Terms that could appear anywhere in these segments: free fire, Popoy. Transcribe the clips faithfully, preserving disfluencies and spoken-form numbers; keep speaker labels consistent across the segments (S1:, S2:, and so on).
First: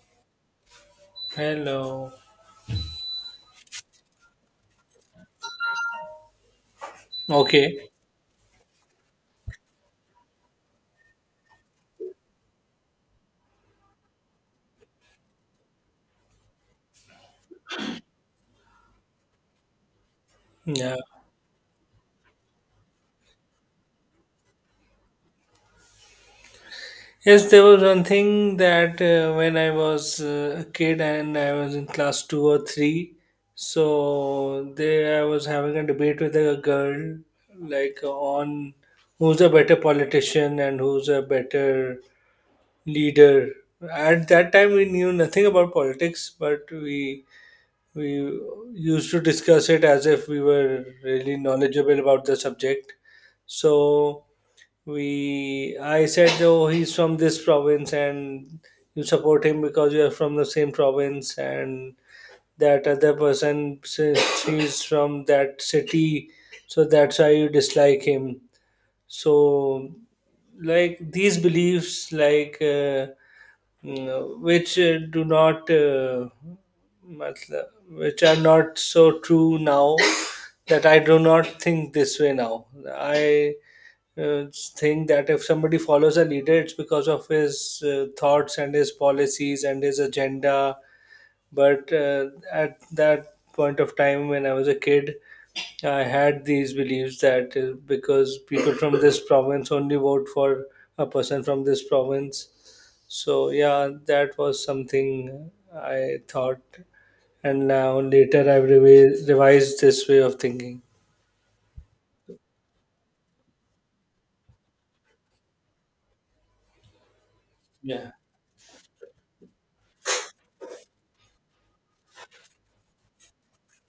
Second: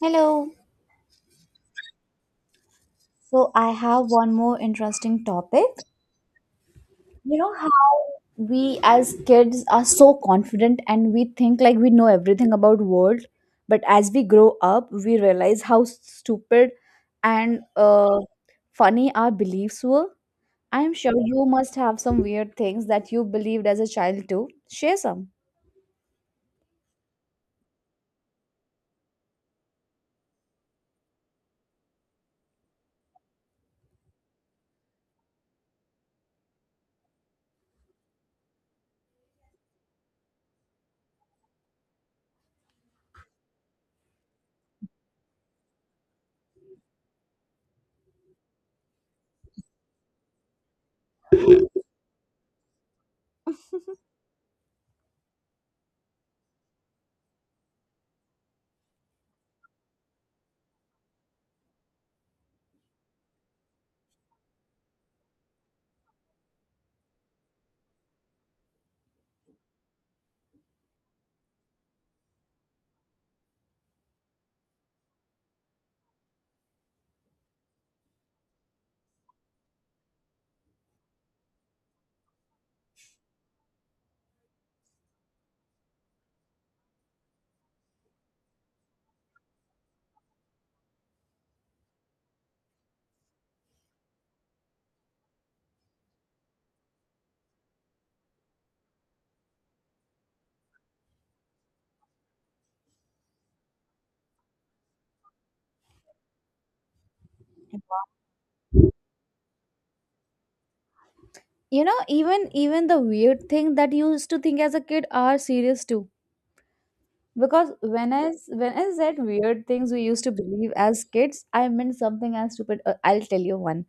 S1: Hello.
S2: Hello.
S1: So I have one more interesting topic. You know
S2: Okay.
S1: how we as kids are so confident and we think like we know everything about world, but as we grow up, we realize how stupid and uh, funny our beliefs were. I am
S2: Yeah.
S1: sure you must have some weird things that you believed as a child too. Share some.
S2: Yes, there was one thing that uh, when I was uh, a kid and I was in class two or three, so there I was having a debate with a girl, like on who's a better politician and who's a better leader. At that time, we knew nothing about politics, but we we used to discuss it as if we were really knowledgeable about the subject. So we I said, oh, he's from this province and you support him because you are from the same province, and that other person, since he's from that city, so that's why you dislike him. So, like these beliefs, like uh, you know, which uh, do not uh, matlab- which are not so true now, that I do not think this way now. I uh, think that if somebody follows a leader, it's because of his uh, thoughts and his policies and his agenda. But uh, at that point of time, when I was a kid, I had these beliefs that uh, because people from this province only vote for a person from this province. So, yeah, that was something I thought. And now later I've revi- revised this way of thinking.
S1: You know, even even the weird thing that you used to think as a kid are serious too. Because
S2: Yeah.
S1: when I s- when I said weird things we used to believe as kids, I meant something as stupid. Uh, I'll tell you one.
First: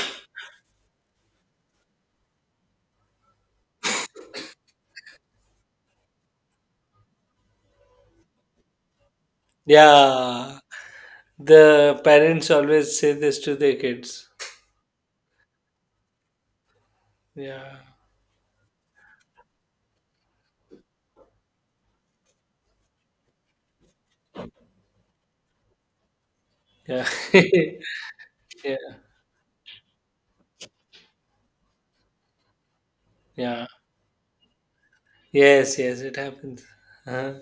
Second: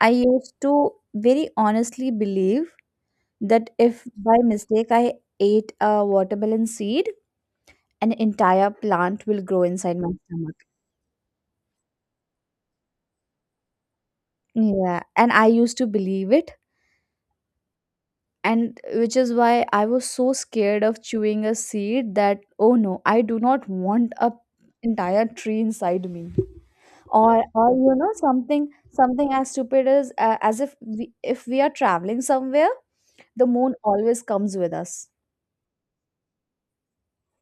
S1: I used to very honestly believe that if by mistake I ate a watermelon seed, an entire plant will grow inside my
S2: Yeah.
S1: stomach.
S2: The parents always say this to their kids.
S1: Yeah, and I used to believe it,
S2: Yeah.
S1: and which is why I was so scared of chewing a seed that oh no, I do not want a entire tree inside me.
S2: Yeah.
S1: or or you know something
S2: Yeah.
S1: something as stupid as uh, as if we, if we are traveling somewhere, the
S2: Yeah.
S1: moon always comes with us.
S2: Yes, yes, it happens. Huh?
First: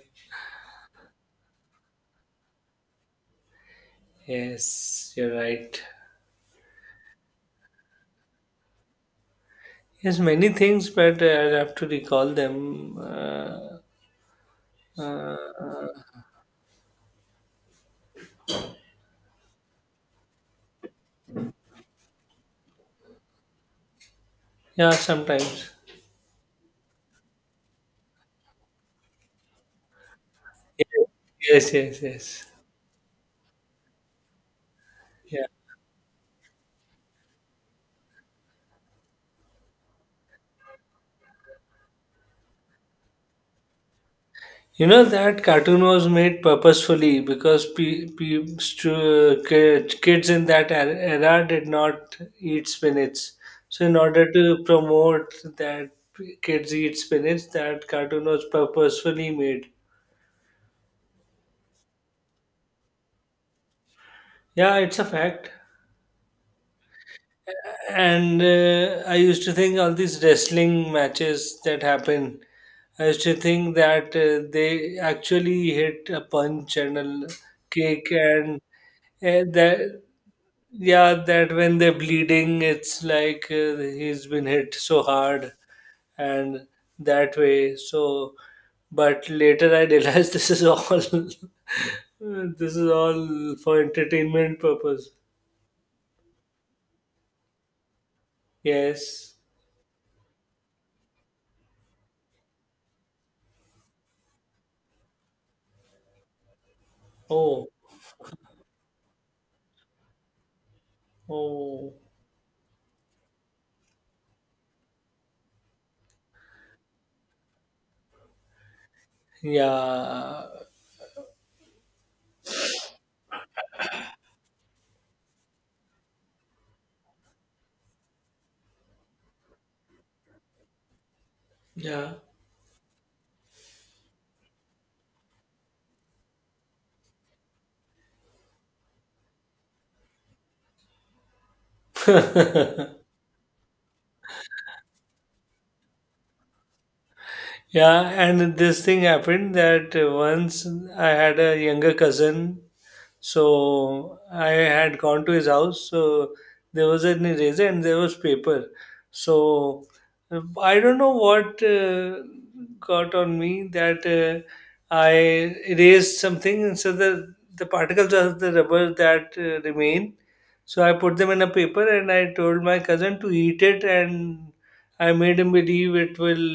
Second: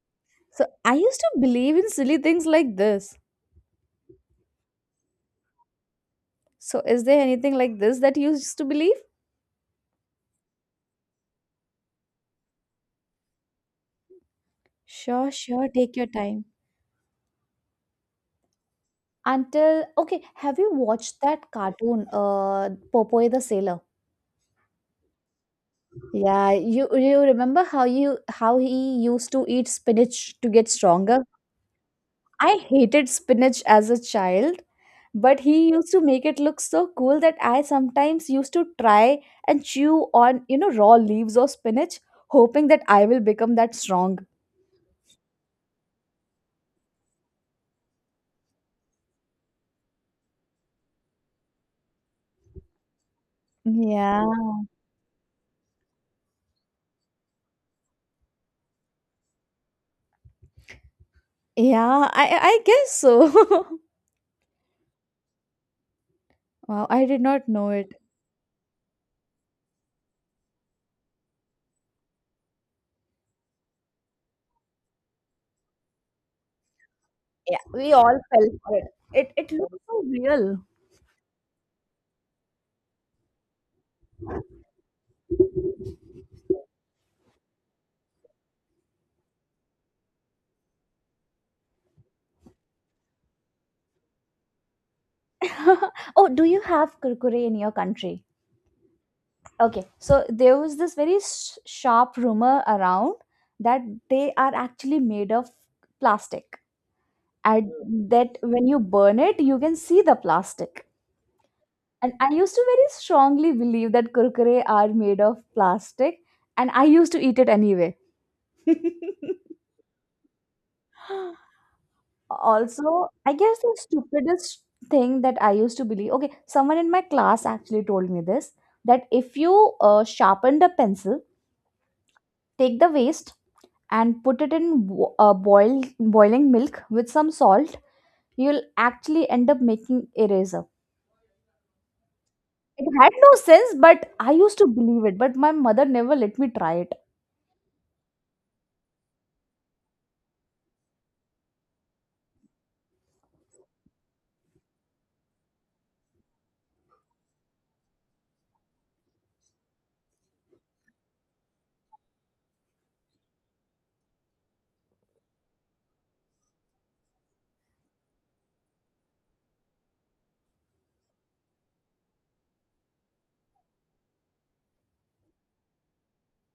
S1: So I used to believe in silly things like this.
S2: Yes, you're right.
S1: So is there anything like this that you used to believe?
S2: Yes, many things, but I'll have to recall them. Uh,
S1: Sure, sure, take your time. Until okay, have you watched that cartoon uh Popoy the sailor?
S2: yeah, sometimes.
S1: Yeah, you you remember how you how he used to eat spinach to get stronger?
S2: Yes, yes, yes.
S1: I hated spinach as a child, but
S2: Yes.
S1: he used to make it look so cool that I sometimes used to try and chew on, you know, raw leaves of spinach, hoping that I will become that strong.
S2: You know that cartoon was made purposefully because pe- pe- stu- ki- kids in that er- era did not eat spinach. So in
S1: Yeah.
S2: order to promote that kids eat spinach, that cartoon was purposefully made.
S1: Yeah, I I guess so.
S2: Yeah, it's a fact.
S1: Wow, I did not know it.
S2: And uh, I used to think all these wrestling matches that happen, I used to think that uh, they actually hit a punch and a l-
S1: Yeah, we
S2: kick
S1: all fell
S2: and
S1: for it. It
S2: uh,
S1: it looks
S2: that
S1: so real.
S2: yeah, that when they're bleeding, it's like uh, he's been hit so hard and that way. So, but later I realized this is all, this is all for entertainment purpose.
S1: Oh, do you have kurkure in your country?
S2: Yes.
S1: Okay, so there was this very sh- sharp rumor around that they are actually made of plastic,
S2: Oh,
S1: and that when you burn it, you can see the plastic.
S2: oh,
S1: And I used to very strongly believe that kurkure are made of plastic, and I used to eat it anyway.
S2: yeah,
S1: Also, I guess the stupidest thing that I used to believe. Okay, someone in my class actually told me this that if you uh, sharpen the pencil,
S2: yeah.
S1: take the waste and put it in bo- uh, boiled boiling milk with some salt, you'll actually end up making eraser. It had no sense, but I used to believe it, but my mother never let me try it.
S2: Yeah, and this thing happened that uh, once I had a younger cousin. So I had gone to his house. So there was an eraser and there was paper. So uh, I don't know what uh, got on me that uh, I erased something, and so the the particles of the rubber that uh, remain. So I put them in a paper and I told my cousin to eat it, and I made him believe it will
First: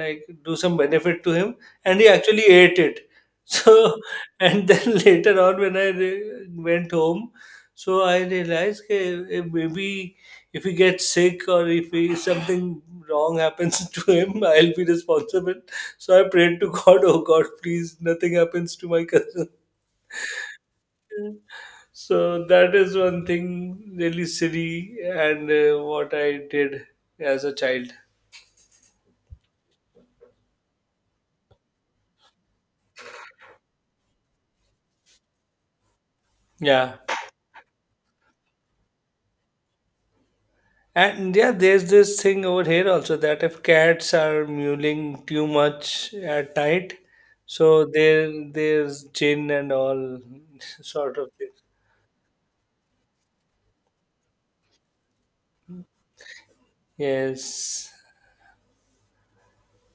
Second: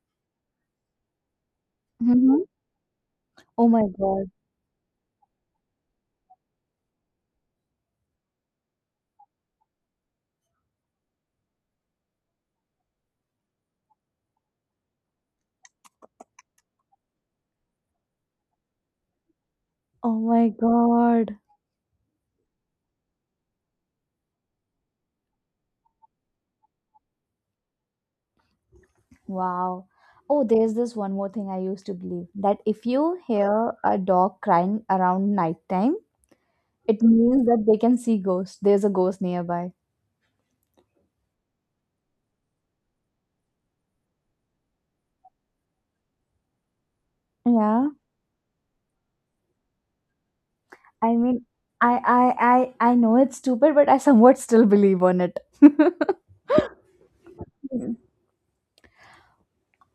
S2: like do some benefit to him, and he actually
S1: Mhm.
S2: ate it.
S1: Oh my
S2: So
S1: god.
S2: and then later on, when I re- went home, so I realized that maybe if he gets sick or if he, something wrong happens to him, I'll be responsible. So I prayed to God, oh God, please, nothing happens to my cousin.
S1: Oh my god.
S2: So that is one thing really silly and uh, what I did as a child.
S1: Wow. Oh, there's this one more thing I used to believe that if you hear a dog crying around nighttime,
S2: Yeah.
S1: it means that they can see ghosts. There's a ghost nearby.
S2: And yeah, there's this thing over here also that if cats are mewling too much at night, so
S1: Yeah.
S2: there, there's chin and all
S1: I
S2: sort of
S1: mean,
S2: things.
S1: I I I I know it's stupid, but I somewhat still believe on it.
S2: Yes.
S1: Mm.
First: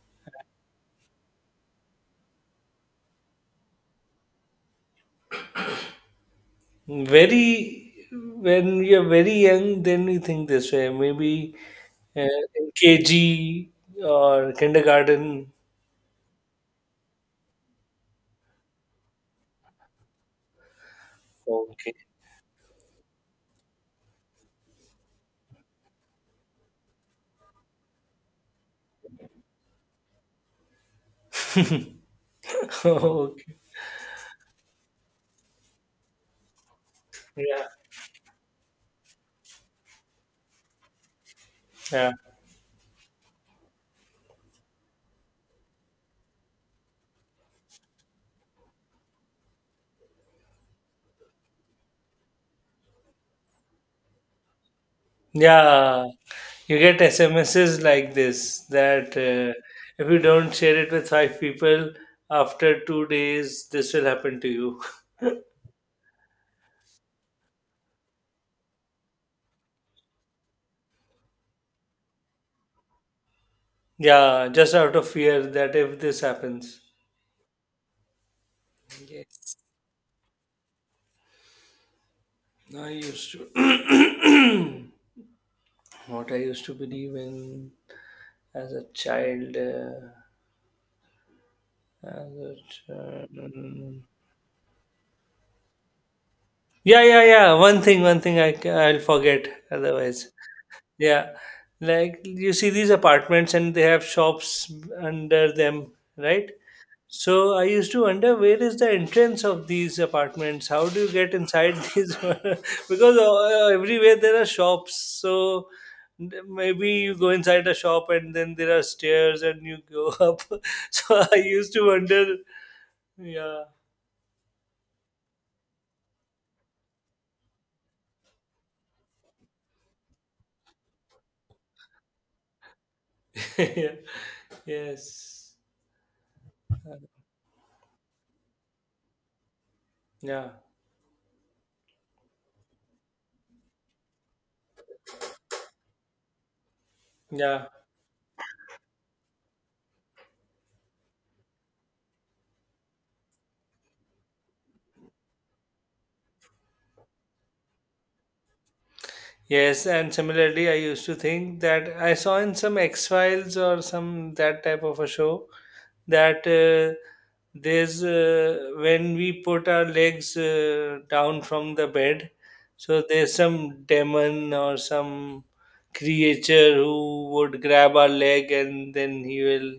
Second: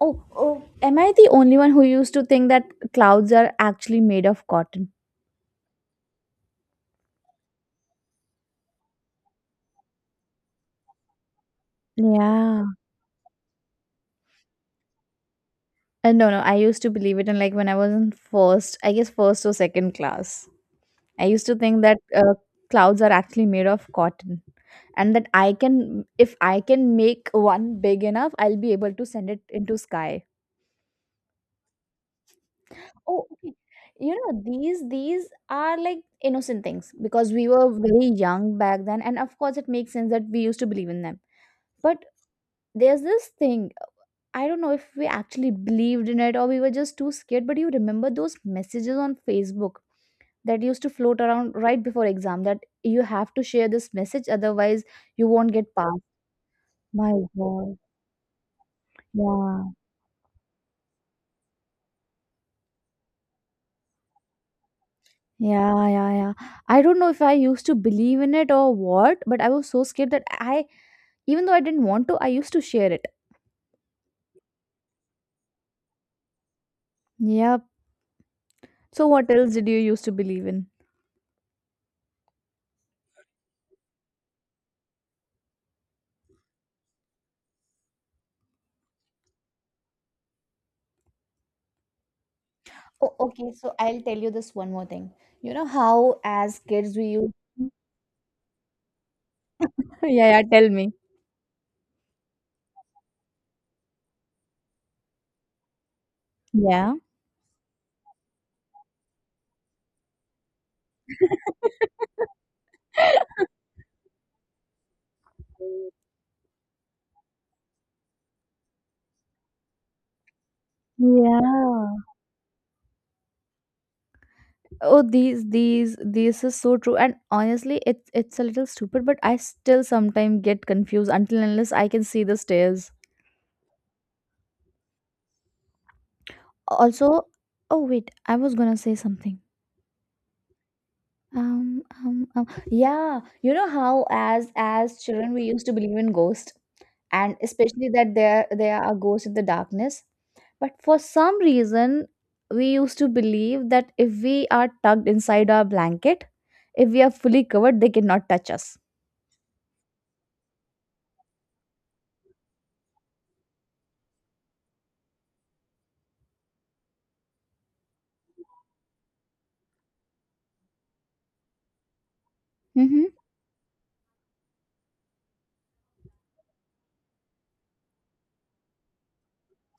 S1: Oh, oh, am I the only one who used to think that clouds are actually made of cotton?
S2: Very, when you're very young, then you think this way. Maybe uh,
S1: Yeah.
S2: in K G or kindergarten.
S1: And no, no, I used to believe it, and like when I was in first, I guess first or second class. I used to think
S2: Okay.
S1: that uh, clouds are actually made of cotton and that I can if I can make one big enough, I'll be able to send it into sky. Oh, okay.
S2: Okay.
S1: You know, these these are like innocent things because we
S2: Yeah.
S1: were very young back then, and of course, it makes sense that we used to believe in them. But
S2: Yeah.
S1: there's this thing, I don't know if we actually believed in it or we were just too scared, but you remember those messages on Facebook that used to float around right before exam that you have to share this message otherwise you won't get passed?
S2: Yeah, you get
S1: My god.
S2: S M Ses like this that uh,
S1: yeah
S2: if you don't share it with five people after two days, this will happen to you.
S1: yeah yeah yeah, I don't know if I used to believe in it or what, but I was so scared that I, even though I didn't want to, I used to share it.
S2: Yeah, just out of fear that if this happens.
S1: Yep. So what else
S2: Yes.
S1: did you used to believe in?
S2: I used to. What I used to believe in as a child. Uh, as a
S1: Oh, okay. So
S2: child.
S1: I'll tell you this one more thing. You know how as kids
S2: Yeah,
S1: we
S2: yeah,
S1: used.
S2: yeah. One thing, one thing I, ca- I'll forget otherwise.
S1: yeah yeah tell me.
S2: Yeah, like you see these apartments and they have shops under them, right?
S1: Yeah.
S2: So I used to wonder, where is the entrance of these apartments? How do you get inside these? Because uh, everywhere there are shops. So maybe you go inside a shop and then there are stairs and you go up. So I used to
S1: yeah.
S2: wonder. Yeah.
S1: Oh, these, these, this is so true. And honestly, it's it's a little stupid, but I still sometimes get confused until and unless I can see the stairs.
S2: Yeah. Yes.
S1: Also, oh wait, I was gonna say something.
S2: Yeah.
S1: Um, um, um, yeah, you know how as as children we used to believe in ghosts, and
S2: Yeah.
S1: especially that there there are ghosts in the darkness. But for some reason, we used to believe that if we are tucked inside our blanket, if we are fully covered, they cannot touch us.
S2: Yes, and similarly, I used to think that I saw in some X Files or some that type of a show that uh, there's uh, when we put our legs uh, down from the bed, so
S1: Mm-hmm.
S2: there's some demon or some creature who would grab our leg and then he will,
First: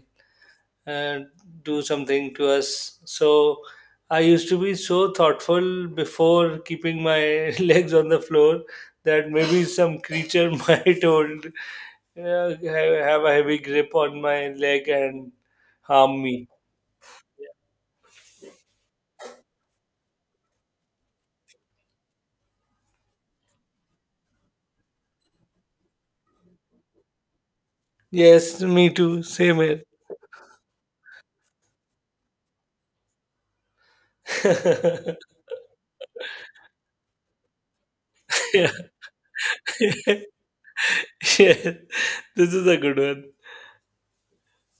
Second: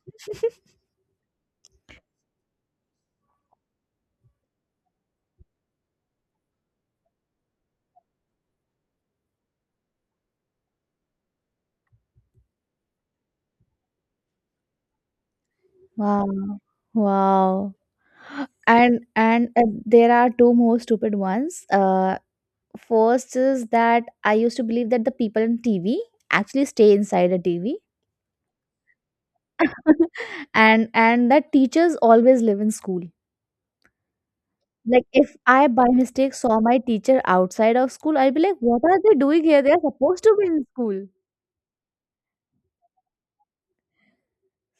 S2: and do something to us. So I used to be so thoughtful before keeping my legs on the floor that maybe some creature might hold uh, ha- have a heavy grip on my leg and harm me.
S1: Wow. Wow. And and uh, there are two more stupid ones. Uh, first is that I used to believe that the people in T V actually stay inside a T V,
S2: Yes, me too. Same here.
S1: and and that teachers always live in school. Like if I by mistake saw my teacher outside of school, I'd be like,
S2: Yeah.
S1: "What are they doing here? They are supposed to be in school."
S2: Yeah. This is a good one.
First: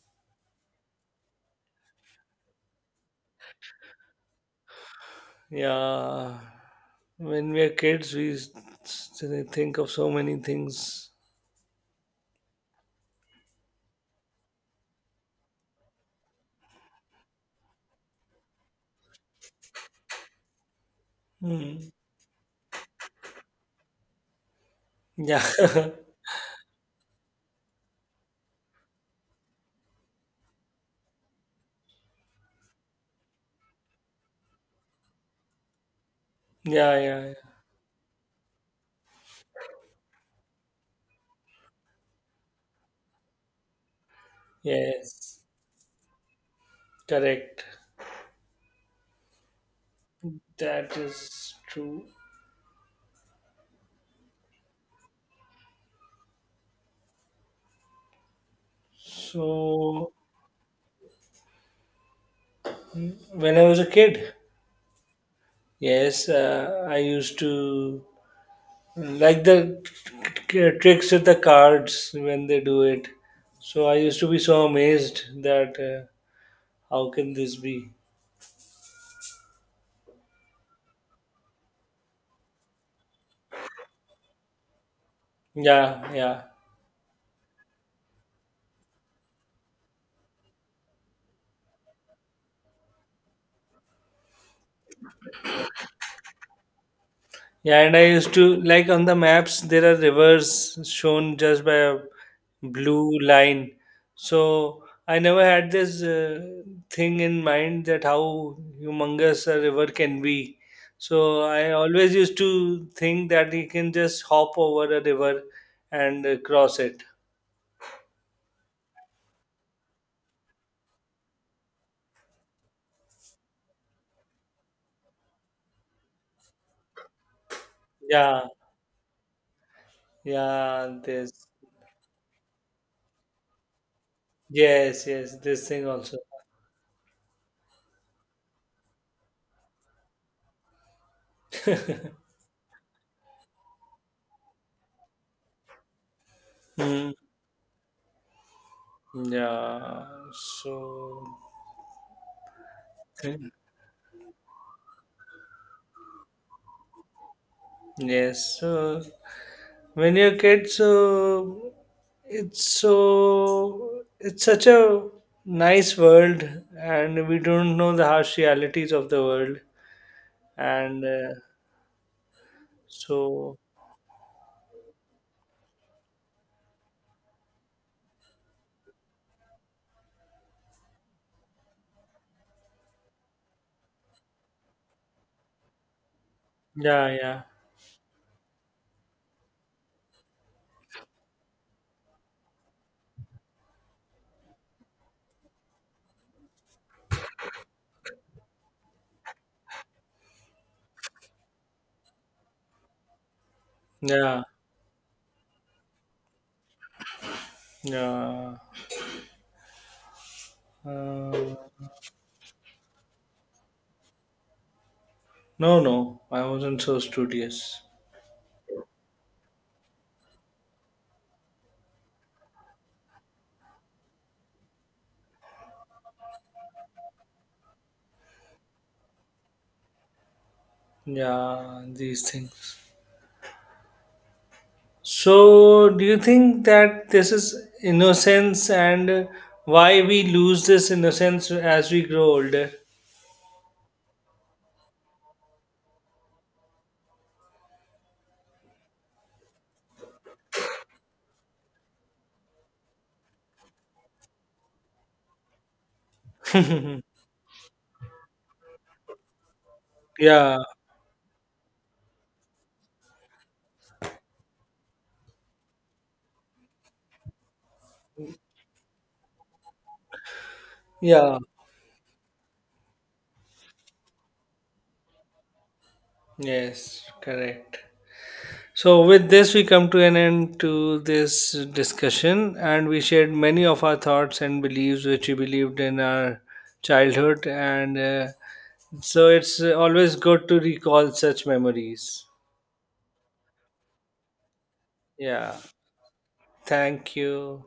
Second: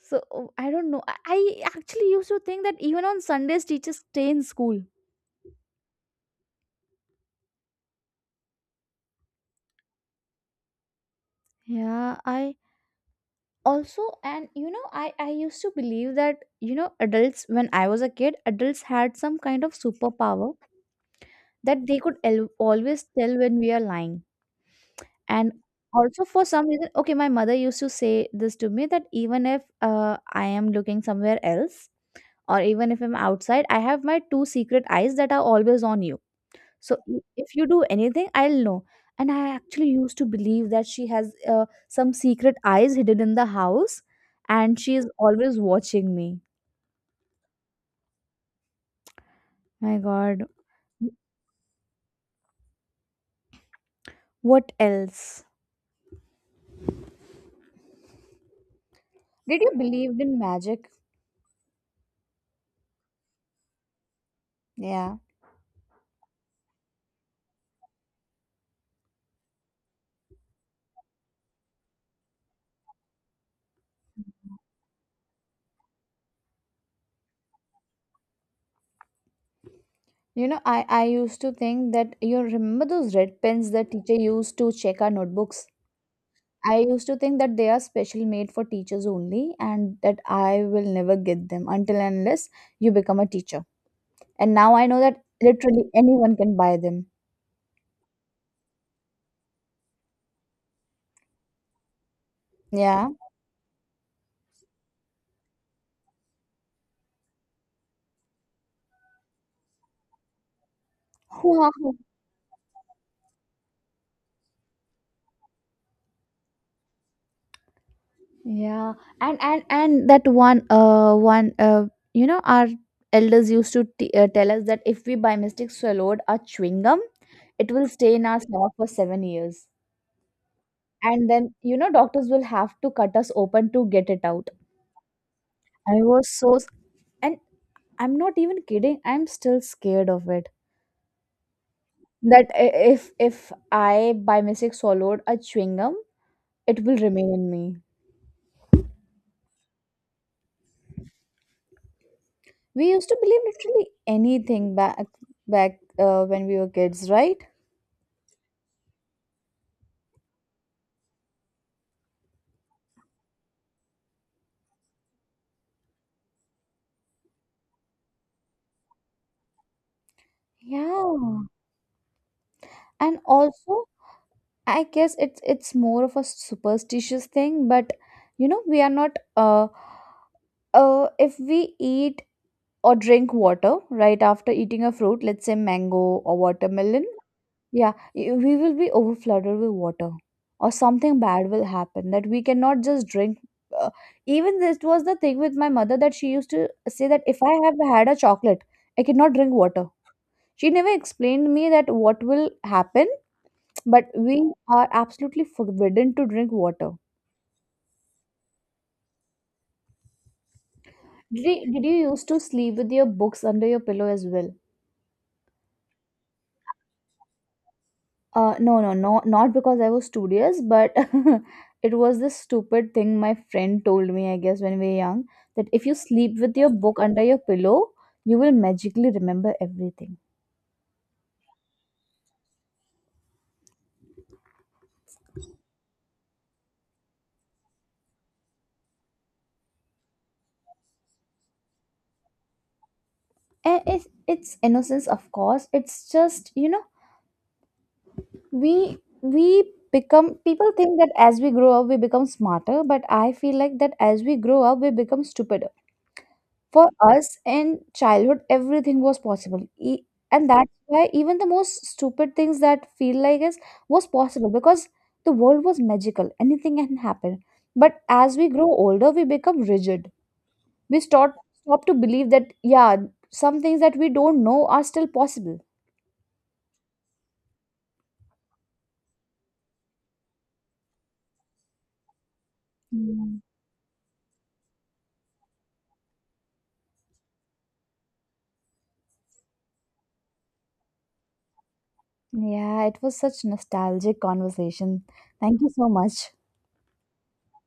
S1: So oh, I don't know. I I actually used to think that even on Sundays teachers stay in school.
S2: Yeah. When we are kids, we s- s- think of so many things.
S1: Yeah, I also, and you know, i i used to believe that you know adults, when I was a kid, adults had some kind of superpower
S2: Hmm.
S1: that they could el- always tell when we are lying.
S2: Yeah.
S1: And also for some reason, okay, my mother used to say this to me that even if uh, I am looking somewhere else or even if I'm outside, I have my two secret eyes that are always on you. So
S2: Yeah, yeah,
S1: i-
S2: yeah.
S1: if you do anything, I'll know. And I actually used to believe that she has uh, some secret eyes hidden in the house and she is
S2: Yes,
S1: always watching me.
S2: correct.
S1: My God.
S2: That is true.
S1: What else? Did you
S2: So,
S1: believe in magic?
S2: when I was a kid,
S1: Yeah.
S2: yes, uh, I used to like the t- t- tricks with the cards when they do it. So, I used to be so amazed that uh, how can this be?
S1: You know, I, I used to think that you remember those red pens that teacher used to check our notebooks?
S2: Yeah, yeah.
S1: I used to think that they are special made for teachers only and that I will never get them until and unless you become a teacher. And now I know that literally anyone can buy them.
S2: Yeah, and I used to, like, on the maps there are rivers shown just by a
S1: Yeah.
S2: blue line. So I never had this uh, thing in mind that how humongous a river can be. So I
S1: Wow.
S2: always used to think that you can just hop over a river and uh, cross it.
S1: Yeah. And and and that one uh one uh you know, our elders used to t- uh, tell us that if we by mistake swallowed a chewing gum, it will stay in our
S2: Yeah,
S1: stomach for seven years.
S2: yeah,
S1: And
S2: this.
S1: then you know doctors will have to cut us open to get it out.
S2: Yes, yes, this thing
S1: I
S2: also.
S1: was so s-, and I'm not even kidding. I'm still scared of it. That i- if if I by mistake swallowed a chewing gum, it will
S2: Mm,
S1: remain in me.
S2: yeah, so.
S1: We used to believe literally anything back back uh, when we were kids, right?
S2: Yes, so when you're kids uh, it's so, it's such a nice world and we don't know the harsh realities of the world and uh,
S1: Yeah. And
S2: so.
S1: also, I guess it's it's more of a superstitious thing, but you know, we are not uh uh if we eat or drink water right after eating a fruit, let's say mango or watermelon.
S2: Yeah, yeah,
S1: Yeah, y- we will be overflooded with water, or something bad will happen that we cannot just drink. Uh, Even this was the thing with my mother that she used to say that if I have had a chocolate, I cannot drink water. She never explained me that what will happen, but we
S2: yeah.
S1: are absolutely forbidden to drink water.
S2: Yeah, uh,
S1: Did did you used to sleep with your books under your pillow as well?
S2: no, no, I wasn't so studious.
S1: Uh, no, no, no, not because I was studious, but it was this stupid thing my friend told me, I guess, when we were young, that if you sleep with your book under your pillow, you will magically remember everything.
S2: Yeah, these things. So do you think that this is innocence, and why we lose this innocence as we grow older?
S1: And it's, it's innocence, of course. It's just, you know, we we become, people think that as we grow up, we become smarter, but I feel like that as we grow up, we become stupider. For us in childhood, everything was possible. E-, and
S2: Yeah.
S1: that's why even the most stupid things that feel like is was possible because the world was magical. Anything can happen. But as we grow older, we become rigid. We start
S2: Yeah,
S1: stop to believe that yeah, some things that we don't know are still possible.
S2: yes, correct. So with this we come to an end to this discussion, and we shared
S1: Yeah.
S2: many of our thoughts and beliefs which we believed in our childhood, and uh, so it's always good to recall such memories.
S1: Yeah, it was such nostalgic conversation.
S2: Yeah.
S1: Thank you so much.
S2: Thank you.